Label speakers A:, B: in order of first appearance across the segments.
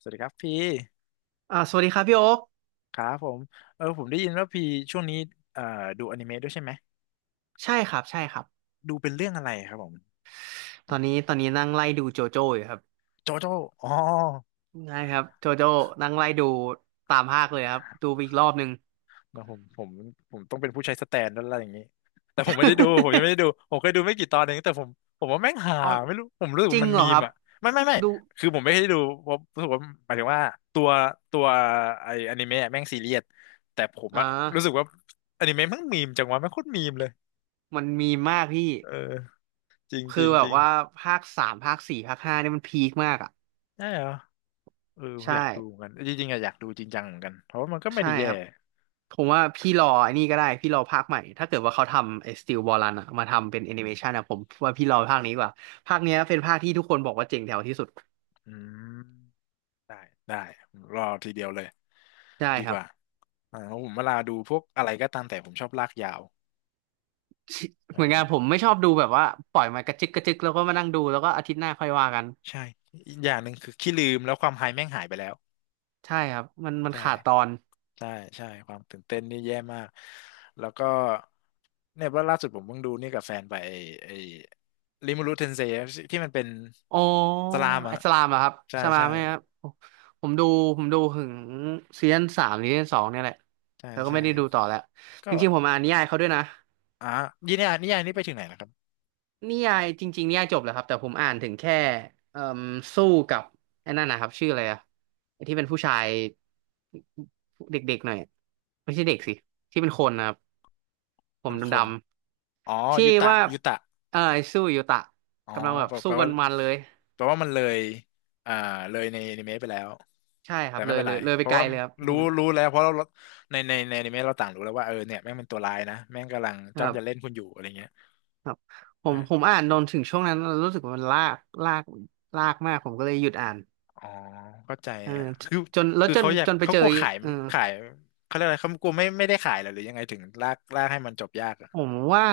A: สวัสดีครับพี่
B: สวัสดีครับพี่โอ๊ค
A: ครับผมผมได้ยินว่าพี่ช่วงนี้เอ่อดูอนิเมะด้วยใช่ไหม
B: ใช่ครับใช่ครับ
A: ดูเป็นเรื่องอะไรครับผม
B: ตอนนี้นั่งไล่ดูโจโจ้อยู่ครับ
A: โจโจ้อ๋อ
B: ใช่ครับโจโจ้นั่งไล่ดูตามภาคเลยครับดูไปอีกรอบหนึ่ง
A: เดี๋ยวผมต้องเป็นผู้ใช้สแตนแล้วอะไรอย่างนี้แต่ผมไม่ได้ดูผมยังไม่ได้ดู ผมเคยดูไม่กี่ตอนเองแต่ผมว่าแม่งหา
B: อ๋อ
A: ไม่รู้ผมรู้สึก
B: จริ
A: ว่า
B: ง
A: มัน
B: เหร
A: มี
B: อค
A: ม
B: รับ
A: อ่ะไม่
B: ดู
A: คือผมไม่ได้ดูเพราะรู้สึกว่าหมายถึงว่าตัวตัวไออนิเมะอะแม่งซีเรียสแต่ผม
B: อ่า
A: อะรู้สึกว่าอนิเมะแม่งมีมจังวะแม่งโคตรมีมเลย
B: มันมีมากพี่
A: เออจริงจ
B: คือ
A: ริง
B: แบ
A: จ
B: บ
A: ริง
B: ว่าภาคสามภาคสี่ภาคห้าเนี่ยมันพีคมากอ่ะ
A: ใช่เหรอ เออ
B: ใช่
A: อยากดูเหมือนกันจริงๆอะอยากดูจริงจังเหมือนกันเพราะว่ามันก็ไม่
B: ใช่
A: ได้แย่
B: ครับผมว่าพี่รอไอ้นี่ก็ได้พี่รอภาคใหม่ถ้าเกิดว่าเขาทำไอ้สติ a บอลันอะมาทำเป็นแอนิเมชันอะผมว่าพี่รอภาคนี้ดีกว่าภาคเนี้ยเป็นภาคที่ทุกคนบอกว่าเจ๋งแถวที่สุด
A: อืมได้ได้รอทีเดียวเลย
B: ได้
A: ดี
B: ค
A: ก
B: รับ
A: ว่าอ่าเพราะผมเวลาดูพวกอะไรก็ตามแต่ผมชอบลากยาว อ
B: เหมือนกันผม
A: ่า
B: ไม่ชอบดูแบบว่าปล่อยมากระจึกกระจึกแล้วก็มานั่งดูแล้วก็อาทิตย์หน้าค่อยว่ากัน
A: ใช่อีกอย่างหนึ่งคือขี้ลืมแล้วความไฮแม่งหายไปแล้ว
B: ใช่ครับมัน
A: ใช่
B: ขาดตอน
A: ใช่ใช่ความตื่นเต้นนี่แย่มากแล้วก็เนี่ยว่าล่าสุดผมเพิ่งดูนี่กับแฟนไปไอ้ริมูรุเทนเซที่มันเป็น
B: อ๋อ
A: สลามอ่ะ
B: อิสลามเหรอครับ
A: ใช่
B: อิสลาม
A: ใช่
B: ไหมครับผมผมดูผมดูถึงซีซั่นสามหรือซีซั่นสองเนี่ยแหละ
A: ใช่
B: แล้วก็
A: ใช่
B: ไม่ได้ดูต่อแล้วจ
A: ก็
B: ริงๆผมอ่านนิยายเขาด้วยนะ
A: อ่านิยายนี้ไปถึงไหนนะครับ
B: นิยายจริงๆนิยายจบแล้วครับแต่ผมอ่านถึงแค่เอ่มสู้กับไอ้นั่นนะครับชื่ออะไรอะไอ้ที่เป็นผู้ชายเด็กๆหน่อยอะไม่
A: ไม่้
B: ใช่
A: ชา
B: เด็ก
A: เดีย
B: สิ
A: ว
B: ที่เป็นคนนะครับผ
A: ค
B: ม
A: นค
B: ด
A: นอ๋
B: ำ
A: อ
B: ๆที่
A: ยุตะ
B: ว่า
A: ยุตะ
B: เออไอ้สู้ยูตะ
A: อ๋อ
B: กำลังแบบ
A: แปลแป
B: สู้
A: ล
B: กั
A: ว่า
B: นมันเลย
A: แปลว่ามันเลยอ่าเลยในอนิเมะไปแล้ว
B: ใช่ค
A: แต่
B: รับเล
A: ไม่
B: ย
A: เป็น
B: เล
A: ไร
B: ยเลย
A: เพ
B: ไป
A: ราะ
B: ไกล
A: ว่า
B: เลยครับผ
A: รู้
B: ม
A: รู้แล้วเพราะเราในอนิเมะเราต่างรู้แล้วว่าเออเนี่ยแม่งเป็นตัวร้ายนะแม่งกำลัง
B: ค
A: จ้อ
B: รั
A: งจะเล่น
B: บ
A: คุณอยู่อะไรเงี้ย
B: ครับผม
A: อ
B: อ่านนนถึงช่วงนั้นแล้วรู้สึกว่ามันลากลากมากผมก็เลยหยุดอ่าน
A: อ๋อเข้าใจ
B: เออ
A: อะคือ
B: จนแล้ว
A: คือ
B: จน
A: เขาอยาก
B: จนไป
A: เขา
B: เจอ
A: กลัวขาย
B: เออ
A: ขายเขาเรียกอะไรเขากลัวไม่ได้ขายเหรอหรือยังไงถึงลากให้มันจบยากอะ
B: ผมว่า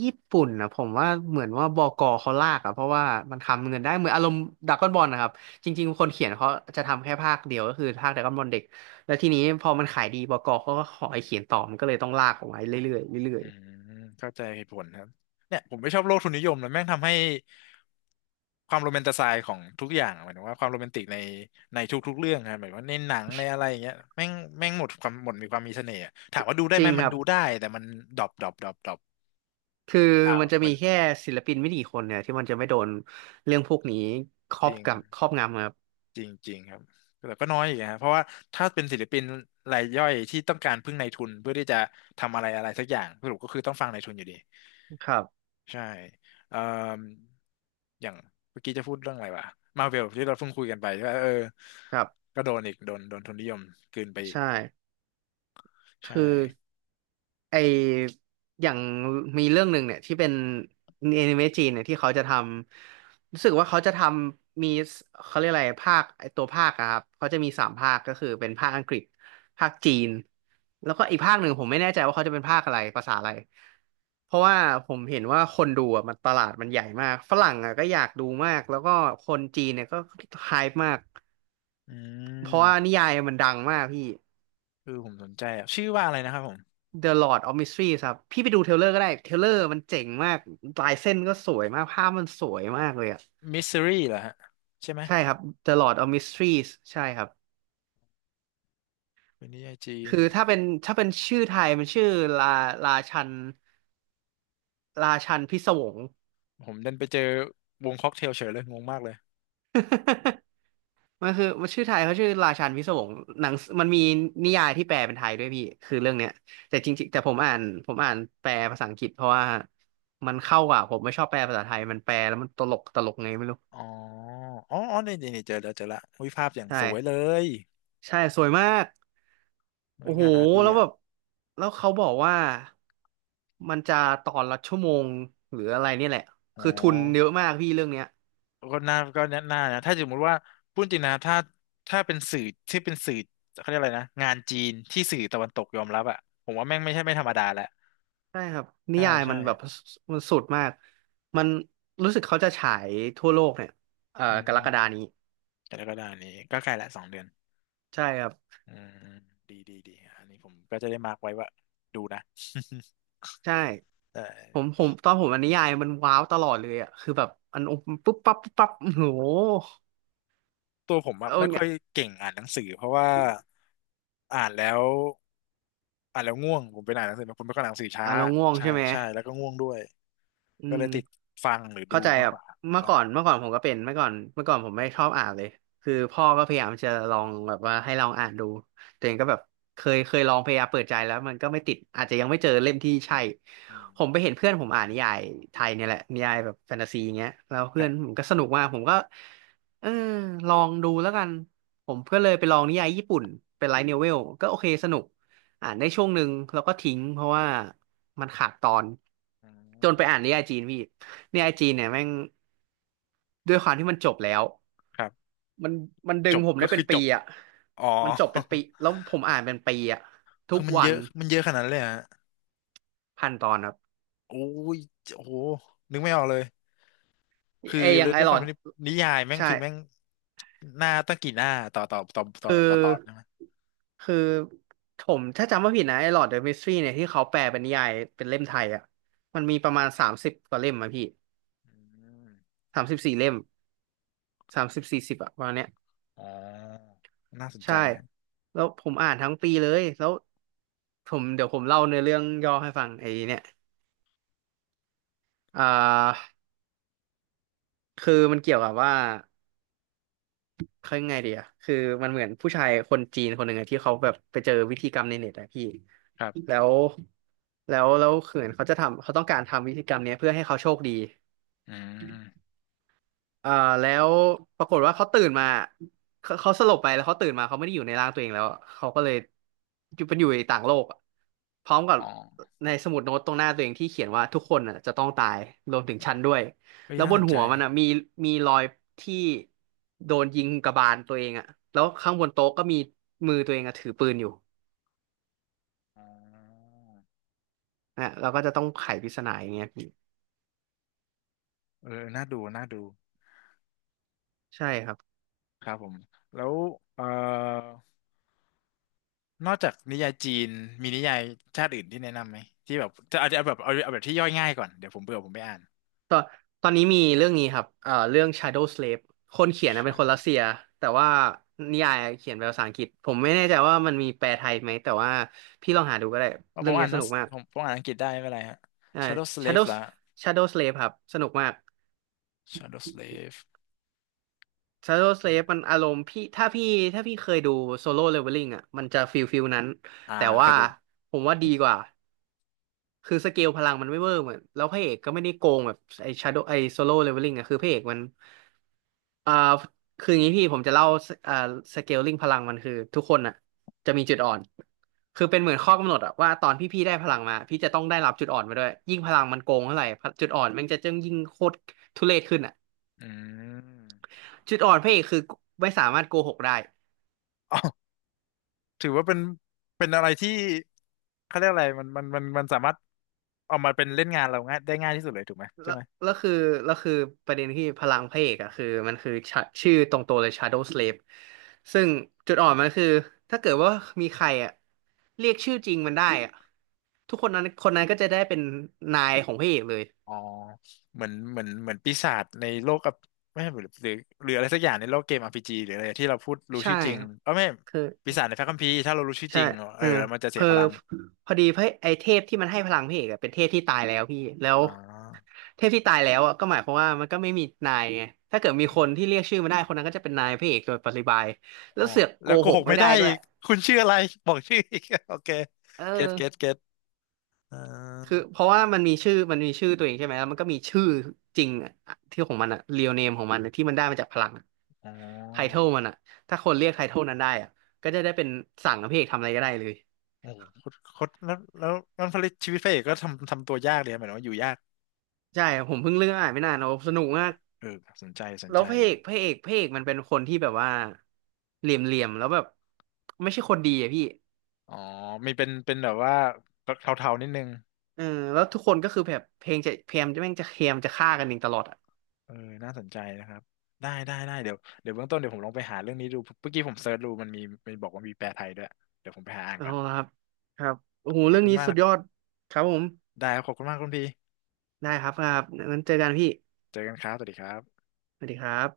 B: ญี่ปุ่นนะผมว่าเหมือนว่าบกเขาลากอะเพราะว่ามันทำเงินได้เหมือนอารมณ์ดราก้อนบอลนะครับจริงๆคนเขียนเขาจะทำแค่ภาคเดียวก็คือภาคดราก้อนบอลเด็กแล้วทีนี้พอมันขายดีบกเขาก็ขอให้เขียนต่อมันก็เลยต้องลากออกมาเรื่อยๆเรื่อ
A: อื
B: ย
A: มเข้าใจเหตุผลครับเนี่ยผมไม่ชอบโลกทุนนิยมนะแม่งทำให้ความโรแมนติไซด์ของทุกอย่างอะหมายถึงว่าความโรแมนติกในทุกๆเรื่องนะหมายว่าในหนังในอะไรอย่างเงี้ยแม่งแม่งหมดความหมดมีความมีเสน่ห์อะถามว่าดูได้
B: ๆจ
A: ไหม
B: ริงค
A: มัน
B: รับ
A: ดูได้แต่มันดรอป
B: คือมันจะ
A: เหมื
B: มี
A: อน
B: แค่ศิลปินไม่กี่คนเนี่ยที่มันจะไม่โดนเรื่องพวกนี้ครอ
A: จ
B: บ
A: ริง
B: กับครอบงำครับ
A: จริงจริงครับแต่ก็น้อยอีกนะเพราะว่าถ้าเป็นศิลปินรายย่อยที่ต้องการพึ่งนายทุนเพื่อที่จะทำอะไรอะไรสักอย่างสรุปก็คือต้องฟังนายทุนอยู่ดี
B: ครับ
A: ใช่เอ่ออย่างเมื่อกี้จะพูดเรื่องอะไรวะมาเวลที่เราเพิ่งคุยกันไปใช่ปะเออ
B: ครับ
A: ก็โดนอีก โดนทุนนิยมกลืนไปอีก
B: ใช่คื
A: ใช่
B: อ ไออย่างมีเรื่องหนึ่งเนี่ยที่เป็นแอนิเมะจีนเนี่ยที่เขาจะทำรู้สึกว่าเขาจะทำมีเขาเรียกอะไรภาคไอตัวภาคอะครับเขาจะมีสามภาคก็คือเป็นภาคอังกฤษภาคจีนแล้วก็อีกภาคหนึ่งผมไม่แน่ใจว่าเขาจะเป็นภาคอะไรภาษาอะไรเพราะว่าผมเห็นว่าคนดูอะมันตลาดมันใหญ่มากฝรั่งอะก็อยากดูมากแล้วก็คนจีนเนี่ยก็ไฮป์มาก
A: อื
B: เพราะว่า
A: ม
B: นิยายมันดังมากพี่
A: คือผมสนใจอ่ะชื่อว่าอะไรนะครับผม
B: The Lord of Mystery ครับพี่ไปดูเทรลเลอร์ก็ได้เทรลเลอร์มันเจ๋งมากลายเส้นก็สวยมากภาพมันสวยมากเลยอ่ะ
A: มิสซิรี่เหรอฮะใช่ไหม
B: ใช่ครับ The Lord of Mysteries ใช่ครับ
A: เป็นนิยายจีน
B: คือถ้าเป็นชื่อไทยมันชื่อลาลาชันลาชันพิศวง
A: ผมเดินไปเจอวงค็อกเทลเฉยเลยงงมากเลย
B: มันคือมันชื่อไทยเขาชื่อราชันพิศวงหนังมันมีนิยายที่แปลเป็นไทยด้วยพี่คือเรื่องเนี้ยแต่จริงๆแต่ผมอ่านแปลภาษาอังกฤษเพราะว่ามันเข้ากว่าผมไม่ชอบแปลภาษาไทยมันแปลแล้วมันตลกตลกไงไม่รู้
A: อ๋อ อ๋อนี่เจอแล้วเจอละวิภาพอย่างสวยเล
B: ใช่
A: ย
B: ใช่สวยมาก
A: เฮ้
B: โอ้
A: ย
B: โห
A: งานอาร์ตดี
B: แล้ว
A: อ่ะ
B: แบบแล้วเขาบอกว่ามันจะตอนละชั่วโมงหรืออะไรเนี่ยแหละ
A: อ๋อ
B: คือทุนเยอะมากพี่เรื่องเนี้ย
A: ก็น่านะถ้าสมมติว่าพูดจริงนะถ้าถ้าเป็นสื่อที่เป็นสื่อเขาเรียกอะไรนะงานจีนที่สื่อตะวันตกยอมรับอ่ะผมว่าแม่งไม่ใช่ไม่ธรรมดาแหละ
B: ใช่ครับนิ
A: ใช่
B: ยาย
A: ใช่
B: มันแบบมันสุดมากมันรู้สึกเขาจะฉายทั่วโลกเนี่ย
A: อื
B: กรกฎา
A: ม
B: นี้
A: แต่แล้วก็ได้นี้ก็ใกล้ละสองเดือน
B: ใช่ครับ
A: อืมดีอันนี้ผมก็จะได้มาร์กไว้ว่าดูนะ
B: ใช่
A: แต่
B: ผมตอนผมอ่านนิยายมันว้าวตลอดเลยอ่ะคือแบบอันปุ๊บปั๊บโอ้โห
A: ตัวผมอะ
B: เอา
A: ไม่ค่
B: เนี่
A: อ
B: ย
A: ยเก่งอ่านหนังสือเพราะว่าอ่านแล้วอ่านแล้วง่วงผมเป็นอ่านหนังสือผมเป็นคนอ่านหนังสือช้า
B: อ่ะเราง่วง
A: ใช่
B: ใช่ไหม
A: ใช่แล้วก็ง่วงด้วย
B: อื
A: ก็เล
B: ม
A: ยติดฟังหรือดู
B: เข้าใจ
A: มา
B: ค
A: ก
B: รั
A: ก
B: บ
A: ว่า
B: เมื่อ
A: ใช่
B: ก่อนเมื่อก่อนผมก็เป็นเมื่อก่อนผมไม่ชอบอ่านเลยคือพ่อก็พยายามจะลองแบบว่าให้ลองอ่านดูตัวเองก็แบบเคยลองพยายามเปิดใจแล้วมันก็ไม่ติดอาจจะยังไม่เจอเล่มที่ใช่
A: อืม
B: ผมไปเห็นเพื่อนผมอ่านนิยายไทยเนี่ยแหละนิยายแบบแฟนตาซีอย่างเงี้ยแล้ว
A: ค
B: เพื่อ
A: รั
B: น
A: บ
B: ผมก็สนุกมากผมก็เออลองดูแล้วกันผมก็เลยไปลองนิยายญี่ปุ่นเป็นไลท์โนเวลก็โอเคสนุกอ่านได้ช่วงหนึ่งแล้วก็ทิ้งเพราะว่า มันขาดตอน
A: อื
B: จนไปอ่าน
A: ม
B: นิยายจีนพี่นิยายจีนเนี่ยแม่งด้วยความที่มันจบแล้ว
A: ครับ
B: มันมันดึ
A: จ
B: ง
A: บ
B: ผม
A: ก็
B: ได้เป็
A: คื
B: น
A: อจ
B: ปี
A: บ
B: อ่ะ
A: อ๋อ
B: มันจบเป็นปี แล้วผมอ่านเป็นปีอ่ะทุ
A: คือ
B: ก
A: มัน
B: วั
A: เย
B: น
A: อะมันเยอะขนาดนั้นเลยเหรอฮะ
B: 1,000 ตอนครับ
A: โอ้ยโอ้โหนึกไม่ออกเลยคือ
B: เออย่า
A: แล้
B: ง
A: ว
B: ไอ
A: ด้วย
B: ห
A: ค
B: ลอ
A: วาม
B: ด
A: ที่นิยายแม่ง
B: ใช่
A: คือแม่งหน้าตั้งกี่หน้าต่อต่อต่อต่อ
B: คือ
A: ต่อตอนใช่ไหม
B: คือผมถ้าจำไม่ผิดนะไอหลอดเดอะมิสทรีเนี่ยที่เขาแปลเป็นนิยายเป็นเล่มไทยอ่ะมันมีประมาณ30 กว่าเล่มอะพี่
A: อืม
B: 34 เล่ม30-40อะประมาณเนี้ย
A: อ๋อน่าสนใจ
B: ใช่
A: ฮะ
B: แล้วผมอ่านทั้งปีเลย แล้วผมเดี๋ยวผมเล่าในอเรื่องย่อให้ฟังไอ้เนี่ยอ่าคือมันเกี่ยวกับว่า เขายังไงดีอะคือมันเหมือนผู้ชายคนจีนคนหนึ่งอะที่เขาแบบไปเจอวิธีกรรมในเน็ตอะพี่
A: ครับ
B: แล้วแล้วคือเหมือนเขาจะทำเขาต้องการทำวิธีกรรมเนี้ยเพื่อให้เขาโชคดี
A: อืม
B: เอ่อแล้วปรากฏว่าเขาตื่นมาเขาสลบไปแล้วเขาตื่นมาเขาไม่ได้อยู่ในร่างตัวเองแล้วเขาก็เลยอยู่เป็นอยู่ในต่างโลกอะพร้อมกับ
A: อ๋อ
B: ในสมุดโน้ตตรงหน้าตัวเองที่เขียนว่าทุกคนน่ะจะต้องตายรวมถึงฉันด้วย
A: เฮ้ย
B: แล้ว
A: น่า
B: บ
A: ส
B: น
A: นใจ
B: หัวมันอ่ะมีรอยที่โดนยิงกระบาลตัวเองอ่ะแล้วข้างบนโต๊ะก็มีมือตัวเองอะถือปืนอยู่
A: อ๋อ
B: นะเราก็จะต้องไขปริศนาอย่างเงี้ยพี่
A: เออน่าดู
B: ใช่ครับ
A: ครับผมแล้วเอ่อ นอกจากนิยายจีนมีนิยายชาติอื่นที่แนะนำไหมที่แบบจะเอาเอาแบบเอาเอาแบบที่ย่อยง่ายก่อนเดี๋ยวผมเบื่อผมไม่อ่าน
B: ตอนตอนนี้มีเรื่องนี้ครับเรื่อง Shadow Slave คนเขียนนะเป็นคนรัส
A: Shadows
B: เซียแต่ว่านิยายเขียนเป็นภาษาอังกฤษผมไม่แน่ใจว่ามันมีแปลไทยไหมแต่ว่าพี่ลองหาดูก็ได้
A: เพราะผ
B: เรื่อ
A: ม
B: งนี้
A: อ่าน
B: ส
A: ทั้ง
B: นุกมาก
A: ผมอ่านอังกฤษได้ไม่เป็นไรฮะ
B: อ่า
A: Shadow Slave
B: Shadow
A: ละ
B: Shadow Slave ครับสนุกมาก
A: Shadow Slave
B: Shadow Slave มันอารมณ์พี่ถ้าพี่เคยดู Solo Leveling อ่ะมันจะฟิลนั้น
A: อ่า
B: แต่
A: เค
B: ว่า
A: ยดู
B: ผมว่าดีกว่า คือสเกลพลังมันไม่เวอร์เหมือนแล้วพระเอกก็ไม่ได้โกงแบบไอ้ชาโดไอ้โซโล่เลเวลลิ่งอะคือพระเอกมันอ่าคืออย่างนี้พี่ผมจะเล่าสอ่าสเกลลิ่งพลังมันคือทุกคนอ่ะจะมีจุดอ่อน คือเป็นเหมือนข้อกำหนดอะว่าตอนพี่ได้พลังมา พี่จะต้องได้รับจุดอ่อนมาด้วยยิ่งพลังมันโกงเท่าไหร่จุดอ่อนมันจะจึงยิ่งโคตรทุเรศขึ้นอะ
A: อืม
B: จุดอ่อนพระเอกคือไม่สามารถโกหกได้
A: อ๋อถือว่าเป็นเป็นอะไรที่เขาเรียกอะไรมันสามารถเอามาเป็นเล่นงานเราง่ายได้ง่ายที่สุดเลยถูกไหมใช่
B: แล้ว
A: ไหม
B: แล้วคือแล้วคือประเด็นที่พลังพระเอกอะคือมันคือชื่อตรงตัวเลย Shadow Slave ซึ่งจุดอ่อนมันคือถ้าเกิดว่ามีใครอะเรียกชื่อจริงมันได้อะทุกคนนั้นคนนั้นก็จะได้เป็นนายของพระเอกเลย
A: อ๋อเหมือนปีศาจในโลกอับไม่ใช่หรือหรืออะไรสักอย่างในโลกเกม RPG หรืออะไรที่เราพูดรู้
B: ใช่
A: ชื่อจริง
B: ครับ
A: เออไม่ปีศาจในพระคัมภีร์ถ้าเรารู้ชื่อจ
B: ใช่
A: ริงเอ
B: เอ
A: อ
B: อ
A: มันจะ
B: เพ
A: เสีย
B: อ
A: พลัง
B: พอดีพระไอเทพที่มันให้พลังพี่เอกอะเป็นเทพที่ตายแล้วพี่แล้ว
A: อ๋อ
B: เทพที่ตายแล้วอ่ะก็หมายความว่ามันก็ไม่มีนายไงถ้าเกิดมีคนที่เรียกชื่อมันได้คนนั้นก็จะเป็นนายพระเอกโดยปริยาย
A: อ๋
B: แล้
A: อ
B: วเสือกโก
A: แล้วโก
B: ห
A: ห
B: ก
A: ก
B: ไม่
A: ไม่
B: ได้
A: ได้
B: ด้ว
A: อี
B: ย
A: กคุณชื่ออะไรบอกชื่ออีก โอเค
B: เอ
A: เก็ตเก็ต
B: อ
A: เก็ตอ่า
B: คือเพราะว่ามันมีชื่อ มันมีชื่อตัวเองใช่ไหมแล้วมันก็มีชื่อจริงอะที่ของมันอะเรียลเนมของมันอะที่มันได้มาจากพลัง
A: อ๋
B: ไทเท
A: อ
B: ลมันอะถ้าคนเรียกไทเทลนั้นได้อ่ะก็จะได้เป็นสั่งให้พระเอกทำอะไรก็ได้เลย
A: โอ้โหโคตรแล้วนั่นผลิตชีวิตพระเอกก็ทำตัวยากเลยเหมือนว่าอยู่ยาก
B: ใช่ผมเพิ่งเลือกอ่านไม่นานโอ้สนุกมาก
A: เออสนใจสน
B: แล้ว
A: ใจ
B: พระเอ
A: ครับ
B: กพระเอกพระเอกมันเป็นคนที่แบบว่าเหลี่ยมแล้วแบบไม่ใช่คนดีอะพี่
A: อ๋อมีเป็นแบบว่าเทาๆนิดนึง
B: เออแล้วทุกคนก็คือแบบเพลงจะพยายามจะแม่งจะพยายามจะฆ่ากันเองตลอดอะ
A: เออน่าสนใจนะครับได้เดี๋ยวเบื้องต้นเดี๋ยวผมลองไปหาเรื่องนี้ดูเมื่อกี้ผมเซิร์ชดูมันมีมันบอกว่ามีแปลไทยด้วย เดี๋ยวผมไปหาอ่าน
B: เอา
A: ก่อน
B: ละครับครับโอ้โห
A: ขอบ
B: เรื่อง
A: คุณ
B: นี้
A: มาก
B: สุด
A: นะ
B: ยอดครับผม
A: ได้ครับขอบคุณมากคุณพี่
B: ได้ครับครับงั้นเจอกันพี่
A: เจอกันครับ สวัสดีครับ
B: สวัสดีครับ